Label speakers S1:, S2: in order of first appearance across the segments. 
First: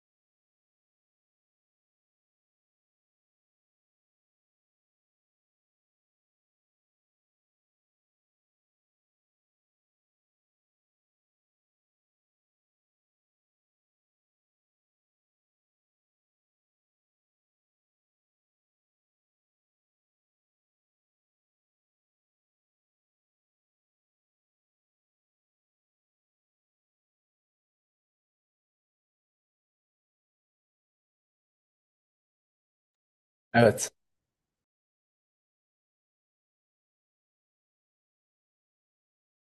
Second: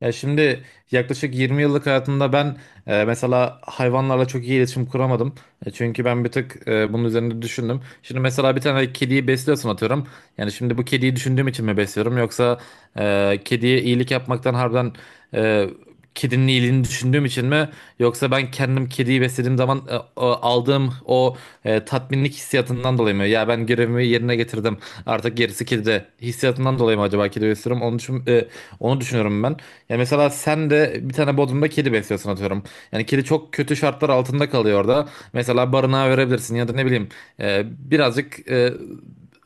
S1: Ya şimdi yaklaşık 20 yıllık hayatımda ben mesela hayvanlarla çok iyi iletişim kuramadım. Çünkü ben bir tık bunun üzerinde düşündüm. Şimdi mesela bir tane kediyi besliyorsun atıyorum. Yani şimdi bu kediyi düşündüğüm için mi besliyorum yoksa kediye iyilik yapmaktan harbiden e, kedinin iyiliğini düşündüğüm için mi, yoksa ben kendim kediyi beslediğim zaman aldığım o tatminlik hissiyatından dolayı mı? Ya ben görevimi yerine getirdim, artık gerisi kedide hissiyatından dolayı mı acaba kedi besliyorum? Onu düşünüyorum ben. Ya mesela sen de bir tane bodrumda kedi besliyorsun atıyorum. Yani kedi çok kötü
S2: Evet.
S1: şartlar altında kalıyor orada. Mesela barınağa verebilirsin ya da ne bileyim e, birazcık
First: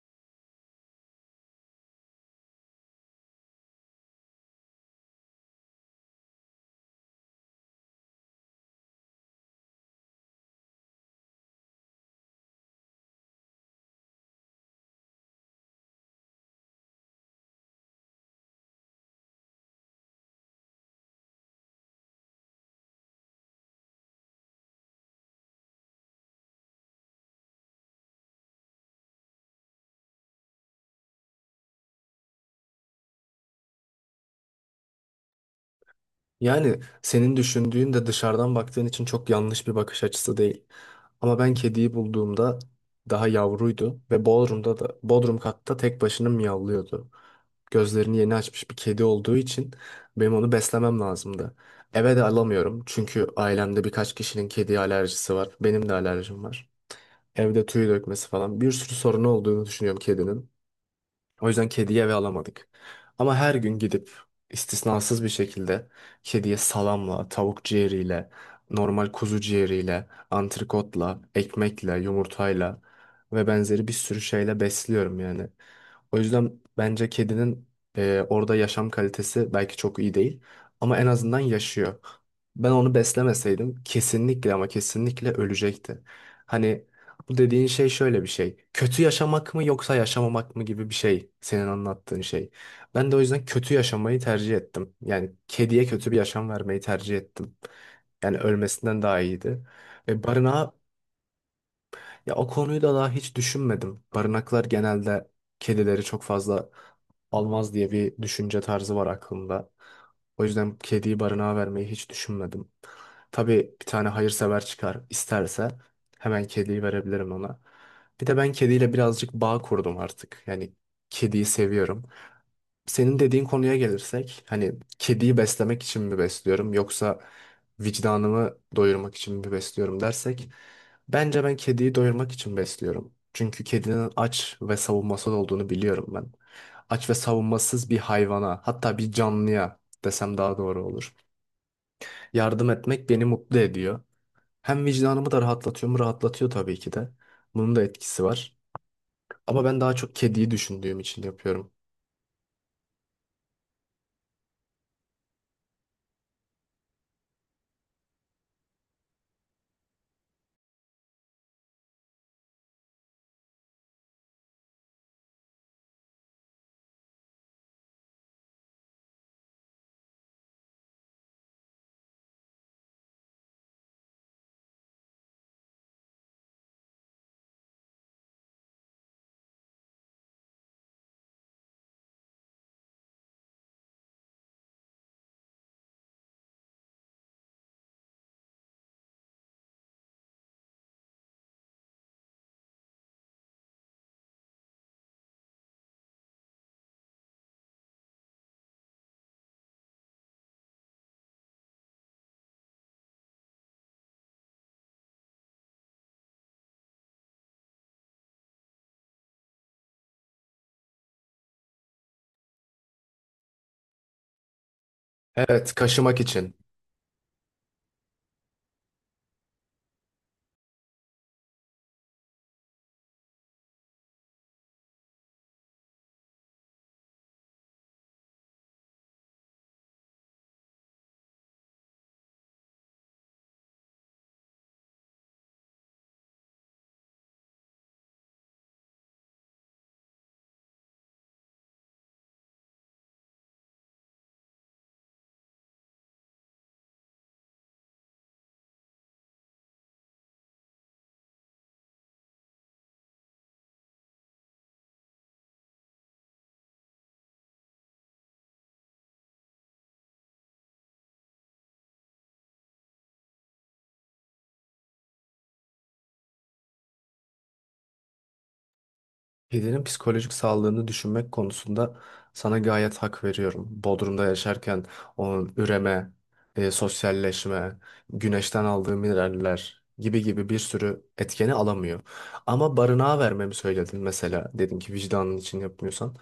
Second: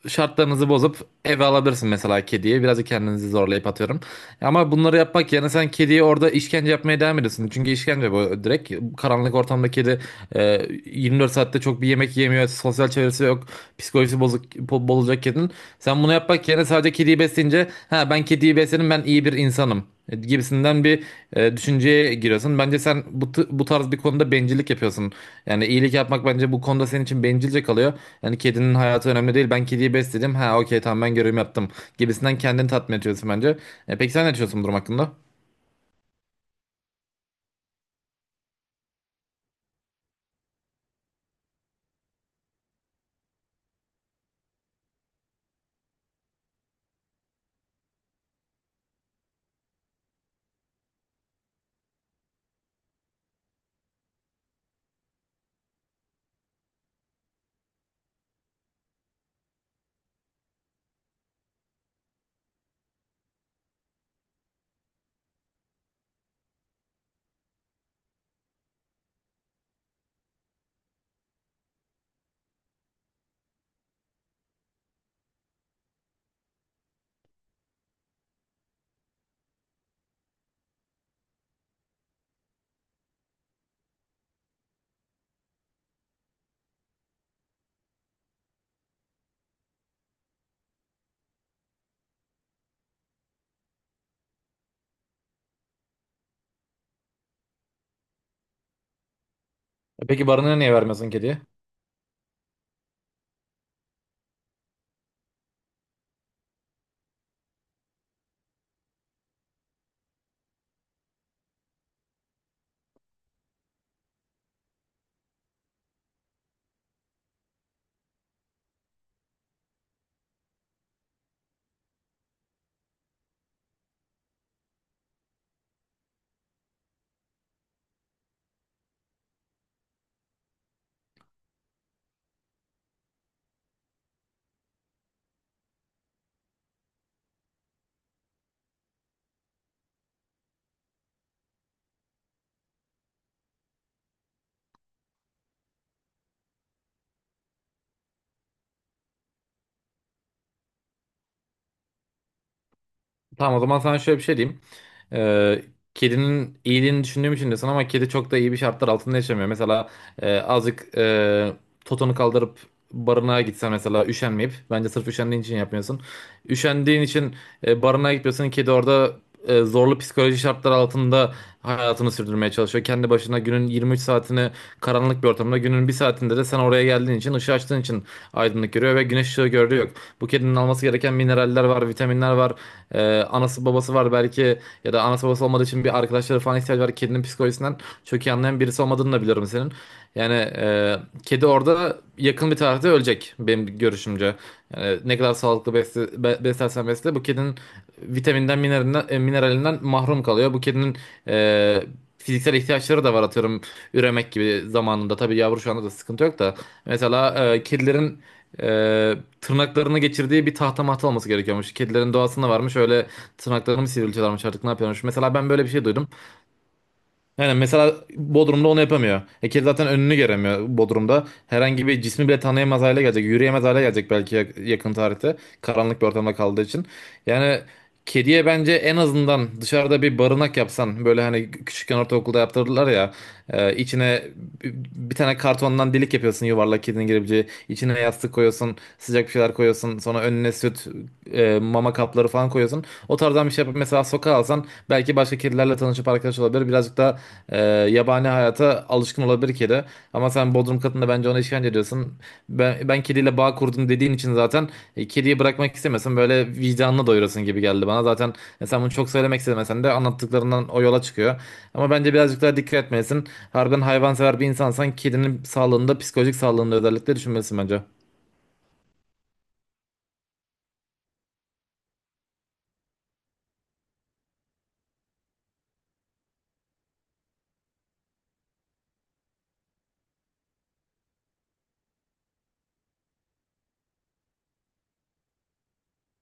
S1: şartlarınızı bozup eve alabilirsin mesela kediyi. Biraz da kendinizi zorlayıp atıyorum. Ama bunları yapmak yerine sen kediye orada işkence yapmaya devam ediyorsun. Çünkü işkence bu, direkt. Karanlık ortamda kedi e, 24 saatte çok bir yemek yemiyor. Sosyal çevresi yok. Psikolojisi bozuk, bozulacak kedinin. Sen bunu yapmak yerine sadece kediyi besleyince, ha, ben kediyi besledim, ben iyi bir insanım, gibisinden bir düşünceye giriyorsun. Bence sen bu tarz bir konuda bencillik yapıyorsun. Yani iyilik yapmak bence bu konuda senin için bencilce kalıyor. Yani kedinin hayatı önemli değil. Ben kediyi besledim. Ha, okey, tamam, ben görevimi yaptım, gibisinden kendini tatmin ediyorsun bence. Peki sen ne düşünüyorsun bu durum hakkında?
S2: Yani senin düşündüğün de dışarıdan baktığın için çok yanlış bir bakış açısı değil. Ama ben kediyi bulduğumda daha yavruydu ve Bodrum'da da Bodrum katta tek başına miyavlıyordu. Gözlerini yeni açmış bir kedi olduğu için benim onu beslemem lazımdı. Eve de alamıyorum çünkü ailemde birkaç kişinin kedi alerjisi var. Benim de alerjim var. Evde tüy dökmesi falan bir sürü sorunu olduğunu düşünüyorum kedinin. O yüzden kediye eve alamadık. Ama her gün gidip istisnasız bir şekilde kediye salamla, tavuk ciğeriyle, normal kuzu ciğeriyle, antrikotla, ekmekle, yumurtayla ve benzeri bir sürü şeyle besliyorum yani. O yüzden bence kedinin orada yaşam kalitesi belki çok iyi değil ama en azından yaşıyor. Ben onu beslemeseydim kesinlikle ama kesinlikle ölecekti. Hani bu dediğin şey şöyle bir şey. Kötü yaşamak mı yoksa yaşamamak mı gibi bir şey senin anlattığın şey. Ben de o yüzden kötü yaşamayı tercih ettim. Yani kediye kötü bir yaşam vermeyi tercih ettim. Yani ölmesinden daha iyiydi. Ve
S1: Peki barını
S2: barınağa
S1: niye vermiyorsun kediye?
S2: ya o konuyu da daha hiç düşünmedim. Barınaklar genelde kedileri çok fazla almaz diye bir düşünce tarzı var aklımda. O yüzden kediyi barınağa vermeyi hiç düşünmedim. Tabii bir tane hayırsever çıkar isterse hemen kediyi verebilirim ona. Bir de ben kediyle birazcık bağ kurdum artık. Yani kediyi seviyorum. Senin dediğin konuya gelirsek, hani kediyi beslemek için mi besliyorum yoksa vicdanımı doyurmak için mi besliyorum dersek, bence ben kediyi doyurmak için besliyorum. Çünkü kedinin aç ve savunmasız olduğunu biliyorum ben. Aç ve savunmasız bir hayvana, hatta bir canlıya desem daha doğru olur. Yardım etmek beni mutlu ediyor. Hem vicdanımı da rahatlatıyor mu? Rahatlatıyor tabii ki de. Bunun da etkisi var. Ama ben daha çok kediyi düşündüğüm için yapıyorum.
S1: Tamam, o zaman sana şöyle bir şey diyeyim. Ee, Kedinin iyiliğini düşündüğüm için de sana, ama kedi çok da iyi bir şartlar altında yaşamıyor. Mesela azıcık totonu kaldırıp barınağa gitsen mesela, üşenmeyip, bence sırf üşendiğin için yapmıyorsun. Üşendiğin için barınağa gitmiyorsun. Kedi orada zorlu psikoloji şartlar altında hayatını sürdürmeye çalışıyor. Kendi başına günün 23 saatini karanlık bir ortamda, günün bir saatinde de sen oraya geldiğin için, ışığı açtığın için aydınlık görüyor ve güneş ışığı gördüğü yok. Bu kedinin alması gereken mineraller var, vitaminler var. Anası babası var belki ya da anası babası olmadığı için bir arkadaşları falan ihtiyacı var. Kedinin psikolojisinden çok iyi anlayan birisi olmadığını da biliyorum senin. Yani kedi orada yakın bir tarihte ölecek benim görüşümce. Yani ne kadar sağlıklı beslersen besle, bu kedinin vitaminden, mineralinden, mineralinden mahrum kalıyor. Bu kedinin e, fiziksel ihtiyaçları da var, atıyorum üremek gibi zamanında. Tabii yavru şu anda da sıkıntı yok da. Mesela kedilerin e, tırnaklarını geçirdiği bir tahta mahta olması gerekiyormuş. Kedilerin doğasında varmış öyle, tırnaklarını mı sivriltiyorlarmış artık ne yapıyormuş. Mesela ben böyle bir
S2: Evet,
S1: şey duydum.
S2: kaşımak için.
S1: Yani mesela Bodrum'da onu yapamıyor. Hekel zaten önünü göremiyor Bodrum'da. Herhangi bir cismi bile tanıyamaz hale gelecek. Yürüyemez hale gelecek belki yakın tarihte. Karanlık bir ortamda kaldığı için. Yani kediye bence en azından dışarıda bir barınak yapsan, böyle hani küçükken ortaokulda yaptırdılar ya, içine bir bir tane kartondan delik yapıyorsun yuvarlak, kedinin girebileceği, içine yastık koyuyorsun, sıcak bir şeyler koyuyorsun, sonra önüne süt, mama kapları falan koyuyorsun, o tarzdan bir şey yapıp mesela sokağa alsan, belki başka kedilerle tanışıp arkadaş olabilir, birazcık da yabani hayata alışkın olabilir kedi. Ama sen Bodrum katında bence ona işkence ediyorsun. Ben kediyle bağ kurdum dediğin için zaten kediyi bırakmak istemesin, böyle vicdanını doyurasın gibi geldi bana. Zaten sen bunu çok söylemek istemesen de anlattıklarından o yola çıkıyor. Ama bence birazcık daha dikkat etmelisin. Harbiden hayvansever bir insansan kedinin sağlığında, psikolojik sağlığında özellikle düşünmelisin bence.
S2: Kedinin psikolojik sağlığını düşünmek konusunda sana gayet hak veriyorum. Bodrum'da yaşarken onun üreme, sosyalleşme, güneşten aldığı mineraller gibi gibi bir sürü etkeni alamıyor. Ama barınağa vermemi söyledin mesela. Dedin ki vicdanın için yapmıyorsan.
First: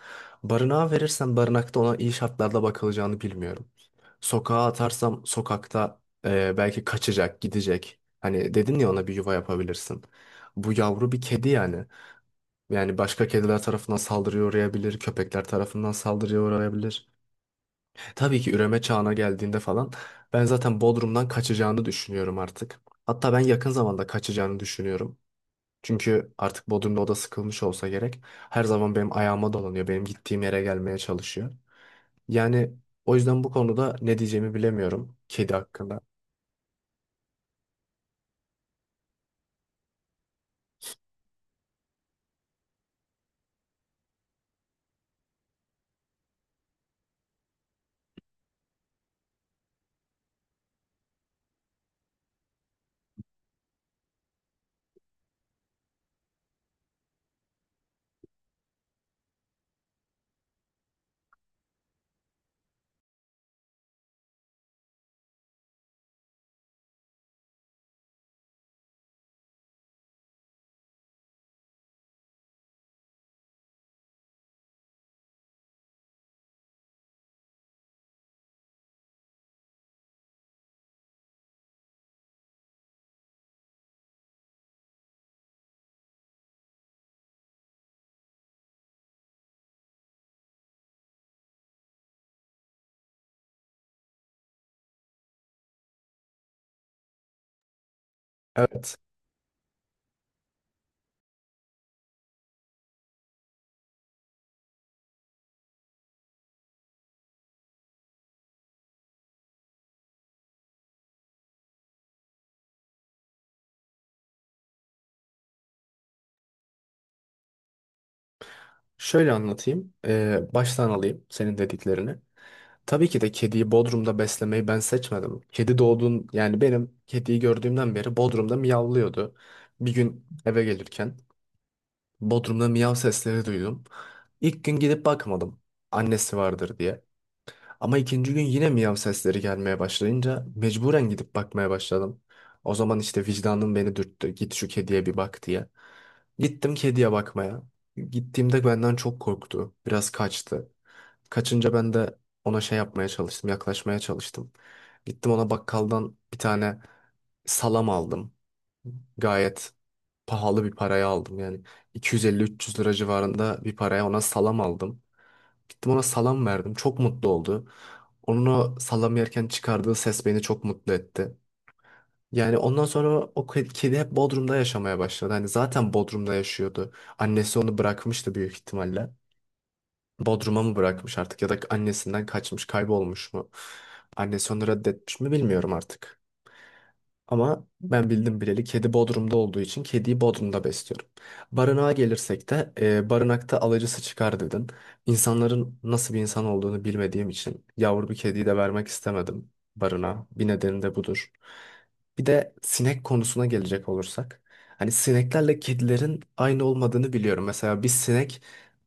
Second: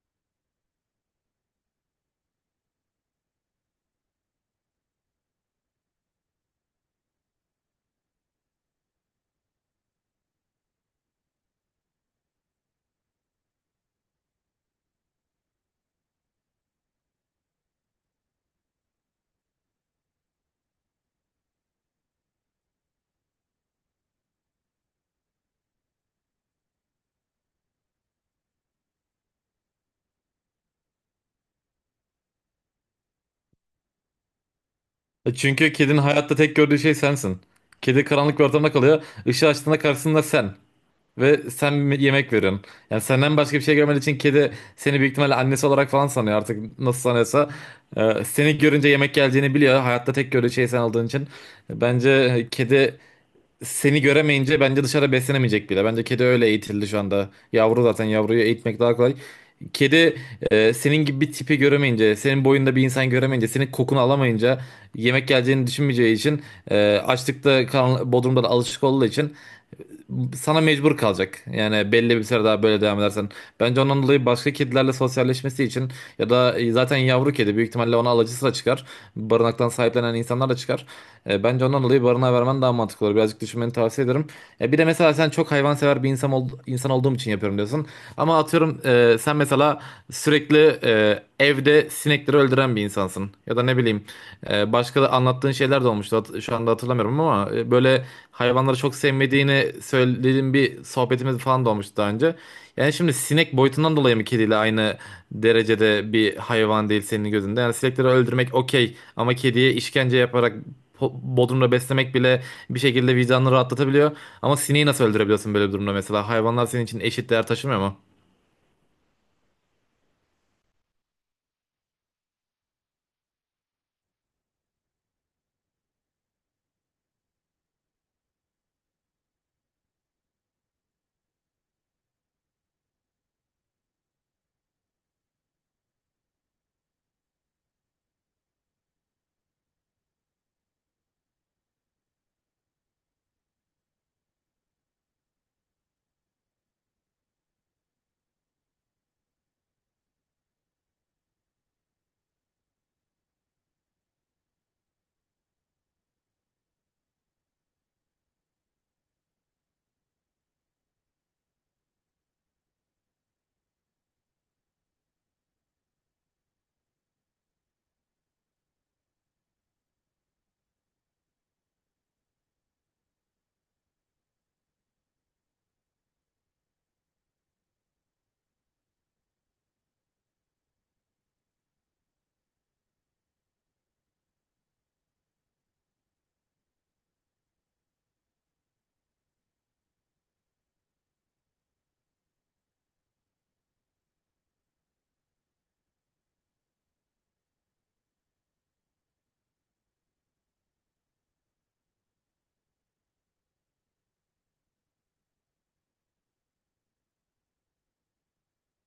S2: Barınağa verirsen barınakta ona iyi şartlarda bakılacağını bilmiyorum. Sokağa atarsam sokakta belki kaçacak, gidecek. Hani dedin ya ona bir yuva yapabilirsin. Bu yavru bir kedi yani. Yani başka kediler tarafından saldırıya uğrayabilir, köpekler tarafından saldırıya uğrayabilir. Tabii ki üreme çağına geldiğinde falan ben zaten Bodrum'dan kaçacağını düşünüyorum artık. Hatta ben yakın zamanda kaçacağını düşünüyorum. Çünkü artık Bodrum'da o da sıkılmış olsa gerek. Her zaman benim ayağıma dolanıyor, benim gittiğim yere gelmeye çalışıyor. Yani o yüzden bu konuda ne diyeceğimi bilemiyorum kedi
S1: Çünkü kedinin
S2: hakkında.
S1: hayatta tek gördüğü şey sensin. Kedi karanlık bir ortamda kalıyor. Işığı açtığında karşısında sen. Ve sen bir yemek verin. Yani senden başka bir şey görmediği için kedi seni büyük ihtimalle annesi olarak falan sanıyor, artık nasıl sanıyorsa. Seni görünce yemek geleceğini biliyor. Hayatta tek gördüğü şey sen olduğun için. Bence kedi seni göremeyince bence dışarı beslenemeyecek bile. Bence kedi öyle eğitildi şu anda. Yavru zaten, yavruyu eğitmek daha kolay. Kedi senin gibi bir tipi göremeyince, senin boyunda bir insan göremeyince, senin kokunu alamayınca, yemek geleceğini düşünmeyeceği için, açlıkta, bodrumda da alışık olduğu için sana mecbur kalacak. Yani belli bir süre daha böyle devam edersen. Bence ondan dolayı başka kedilerle sosyalleşmesi için ya da zaten yavru kedi, büyük ihtimalle ona alıcısı da çıkar. Barınaktan sahiplenen insanlar da çıkar. Bence ondan dolayı barınağa vermen daha mantıklı olur. Birazcık düşünmeni tavsiye ederim. Bir de mesela sen çok hayvansever bir insan olduğum için yapıyorum diyorsun. Ama atıyorum sen mesela sürekli evde sinekleri öldüren bir insansın. Ya da ne bileyim, başka da anlattığın şeyler de olmuştu. Şu anda hatırlamıyorum ama böyle hayvanları çok
S2: Evet,
S1: sevmediğini söylediğin bir sohbetimiz falan da olmuştu daha önce. Yani şimdi sinek boyutundan dolayı mı kediyle aynı derecede bir hayvan değil senin gözünde? Yani sinekleri öldürmek okey, ama kediye işkence yaparak bodrumda beslemek bile bir şekilde vicdanını rahatlatabiliyor. Ama sineği nasıl öldürebiliyorsun böyle bir durumda mesela? Hayvanlar senin için eşit değer taşımıyor mu?
S2: şöyle anlatayım. Baştan alayım senin dediklerini. Tabii ki de kediyi Bodrum'da beslemeyi ben seçmedim. Kedi doğduğun yani benim kediyi gördüğümden beri Bodrum'da miyavlıyordu. Bir gün eve gelirken Bodrum'da miyav sesleri duydum. İlk gün gidip bakmadım annesi vardır diye. Ama ikinci gün yine miyav sesleri gelmeye başlayınca mecburen gidip bakmaya başladım. O zaman işte vicdanım beni dürttü. Git şu kediye bir bak diye. Gittim kediye bakmaya. Gittiğimde benden çok korktu. Biraz kaçtı. Kaçınca ben de ona şey yapmaya çalıştım, yaklaşmaya çalıştım. Gittim ona bakkaldan bir tane salam aldım. Gayet pahalı bir paraya aldım. Yani 250-300 lira civarında bir paraya ona salam aldım. Gittim ona salam verdim. Çok mutlu oldu. Onun o salam yerken çıkardığı ses beni çok mutlu etti. Yani ondan sonra kedi hep Bodrum'da yaşamaya başladı. Hani zaten Bodrum'da yaşıyordu. Annesi onu bırakmıştı büyük ihtimalle. Bodrum'a mı bırakmış artık ya da annesinden kaçmış, kaybolmuş mu? Annesi onu reddetmiş mi bilmiyorum artık. Ama ben bildim bileli kedi Bodrum'da olduğu için kediyi Bodrum'da besliyorum. Barınağa gelirsek de barınakta alıcısı çıkar dedin. İnsanların nasıl bir insan olduğunu bilmediğim için yavru bir kediyi de vermek istemedim barınağa. Bir nedeni de budur. Bir de sinek konusuna gelecek olursak. Hani sineklerle kedilerin aynı olmadığını biliyorum. Mesela bir sinek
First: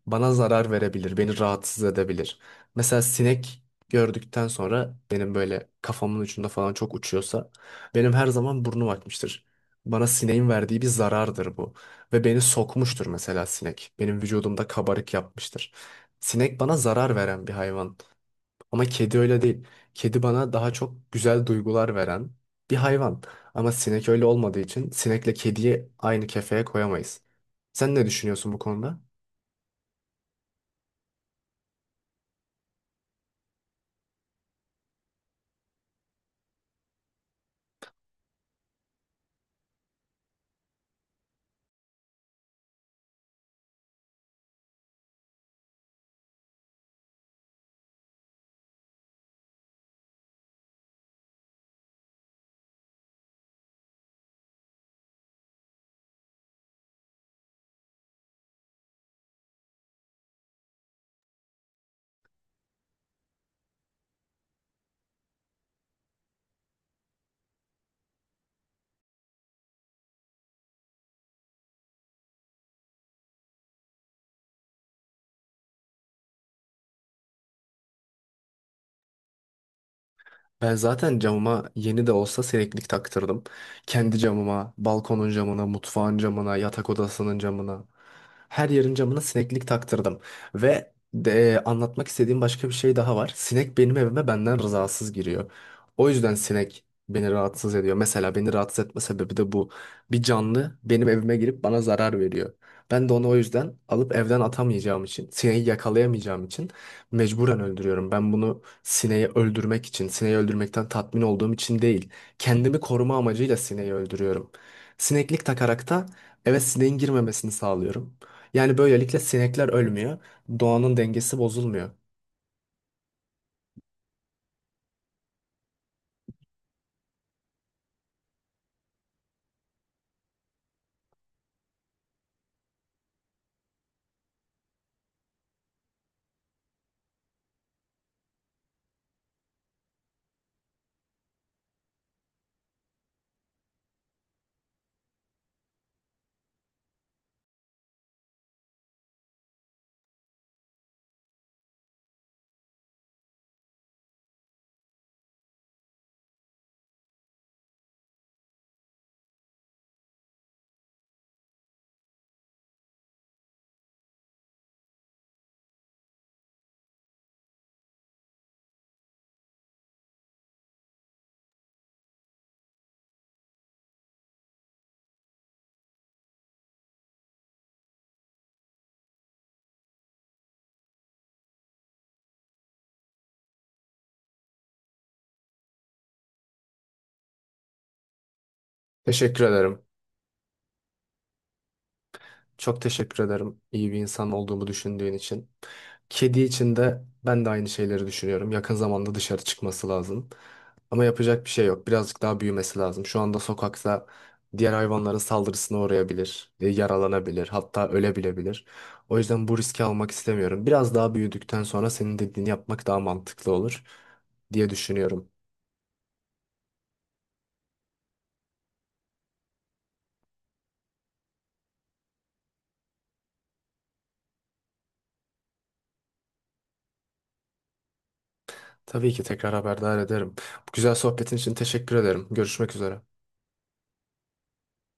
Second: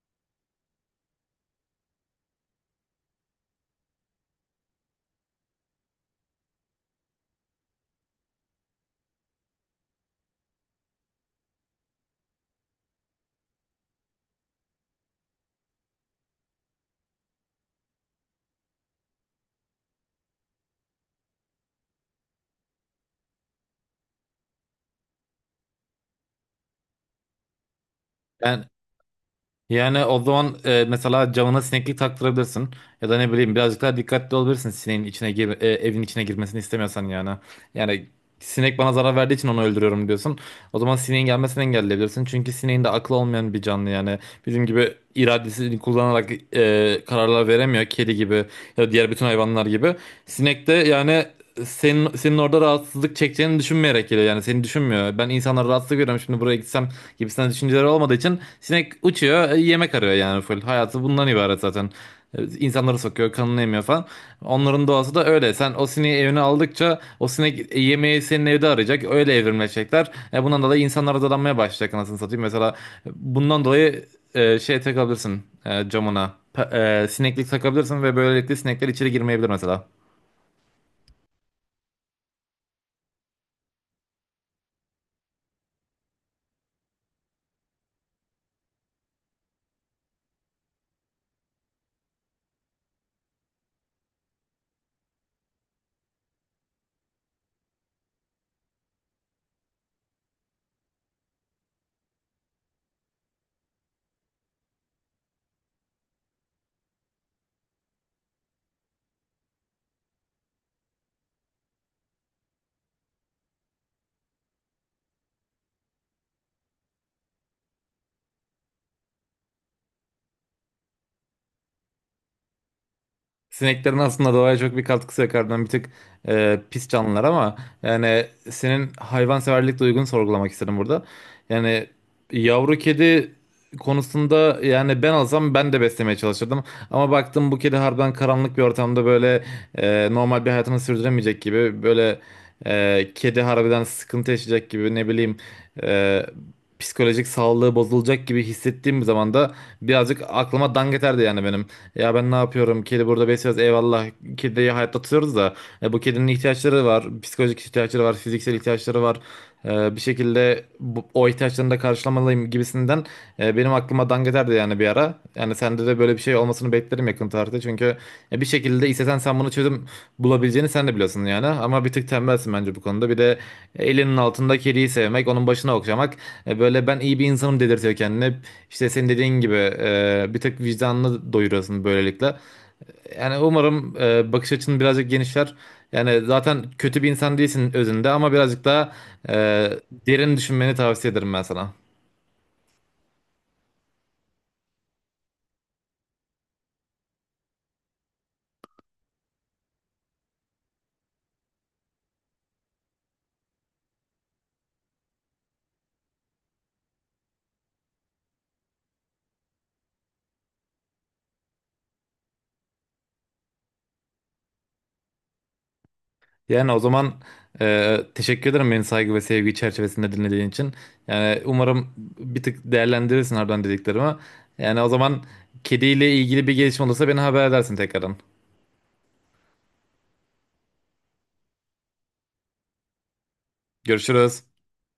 S2: bana zarar verebilir, beni rahatsız edebilir. Mesela sinek gördükten sonra benim böyle kafamın ucunda falan çok uçuyorsa benim her zaman burnum akmıştır. Bana sineğin verdiği bir zarardır bu. Ve beni sokmuştur mesela sinek. Benim vücudumda kabarık yapmıştır. Sinek bana zarar veren bir hayvan. Ama kedi öyle değil. Kedi bana daha çok güzel duygular veren bir hayvan. Ama sinek öyle olmadığı için sinekle kediyi aynı kefeye koyamayız. Sen ne düşünüyorsun bu
S1: Ben
S2: konuda?
S1: Yani o zaman mesela camına sineklik taktırabilirsin. Ya da ne bileyim, birazcık daha dikkatli olabilirsin, sineğin evin içine girmesini istemiyorsan yani. Yani sinek bana zarar verdiği için onu öldürüyorum diyorsun. O zaman sineğin gelmesini engelleyebilirsin. Çünkü sineğin de aklı olmayan bir canlı yani. Bizim gibi iradesini kullanarak kararlar veremiyor. Kedi gibi ya da diğer bütün hayvanlar gibi. Sinek de yani senin orada rahatsızlık çekeceğini düşünmeyerek geliyor, yani seni düşünmüyor. Ben insanlara rahatsızlık veriyorum şimdi buraya gitsem gibisinden düşünceleri olmadığı için sinek uçuyor, yemek arıyor, yani full. Hayatı bundan ibaret zaten. İnsanları sokuyor, kanını emiyor falan. Onların doğası da öyle. Sen o sineği evine aldıkça o sinek yemeği senin evde arayacak. Öyle evrimleşecekler. E, bundan dolayı insanlara dadanmaya başlayacak anasını satayım. Mesela bundan dolayı takabilirsin camına. Sineklik takabilirsin ve böylelikle sinekler içeri girmeyebilir mesela.
S2: Ben zaten camıma yeni de olsa sineklik taktırdım. Kendi camıma, balkonun camına, mutfağın camına, yatak odasının camına. Her yerin camına sineklik taktırdım. Ve de, anlatmak istediğim başka bir şey daha var. Sinek benim evime benden rızasız giriyor. O yüzden sinek beni rahatsız ediyor. Mesela beni rahatsız etme sebebi de bu. Bir canlı benim evime girip bana zarar veriyor. Ben de onu o yüzden alıp evden atamayacağım için, sineği yakalayamayacağım için mecburen öldürüyorum. Ben bunu sineği öldürmek için, sineği öldürmekten tatmin olduğum için değil. Kendimi koruma amacıyla sineği öldürüyorum. Sineklik takarak da eve sineğin girmemesini sağlıyorum. Yani böylelikle sinekler ölmüyor, doğanın dengesi bozulmuyor.
S1: Sineklerin aslında doğaya çok bir katkısı yok. Harbiden bir tık pis canlılar, ama yani senin hayvanseverlik duygunu sorgulamak istedim burada. Yani yavru kedi konusunda, yani ben olsam ben de beslemeye çalışırdım. Ama baktım bu kedi harbiden karanlık bir ortamda böyle normal bir hayatını sürdüremeyecek gibi, böyle kedi harbiden sıkıntı yaşayacak gibi, ne bileyim e, psikolojik sağlığı bozulacak gibi hissettiğim bir zaman da birazcık aklıma dangeterdi yani benim. Ya ben ne yapıyorum? Kedi burada besliyoruz. Eyvallah. Kediyi hayatta tutuyoruz da bu kedinin ihtiyaçları var. Psikolojik ihtiyaçları var. Fiziksel ihtiyaçları var. Bir şekilde o ihtiyaçlarını da karşılamalıyım gibisinden benim aklıma dangeterdi yani bir ara. Yani sende de böyle bir şey olmasını beklerim yakın tarihte. Çünkü ya bir şekilde istesen sen bunu çözüm bulabileceğini sen de biliyorsun yani. Ama bir tık tembelsin bence bu konuda. Bir de elinin altında kediyi sevmek, onun başına okşamak, böyle ben iyi bir insanım dedirtiyor kendine. İşte senin dediğin gibi bir tık vicdanını doyuruyorsun böylelikle. Yani umarım bakış açın birazcık genişler. Yani zaten kötü bir insan değilsin özünde, ama birazcık daha e,
S2: Teşekkür ederim.
S1: derin düşünmeni tavsiye ederim ben sana.
S2: Çok teşekkür ederim iyi bir insan olduğumu düşündüğün için. Kedi için de ben de aynı şeyleri düşünüyorum. Yakın zamanda dışarı çıkması lazım. Ama yapacak bir şey yok. Birazcık daha büyümesi lazım. Şu anda sokakta diğer hayvanların saldırısına uğrayabilir, yaralanabilir, hatta ölebilebilir. O yüzden bu riski almak istemiyorum. Biraz daha büyüdükten sonra senin dediğini yapmak daha mantıklı olur diye düşünüyorum.
S1: Yani o zaman teşekkür ederim beni saygı ve sevgi çerçevesinde dinlediğin için. Yani umarım bir tık değerlendirirsin oradan dediklerimi. Yani o zaman kediyle ilgili bir gelişme olursa beni haber edersin tekrardan.
S2: Tabii ki tekrar haberdar ederim. Bu güzel sohbetin için teşekkür ederim. Görüşmek üzere.
S1: Görüşürüz.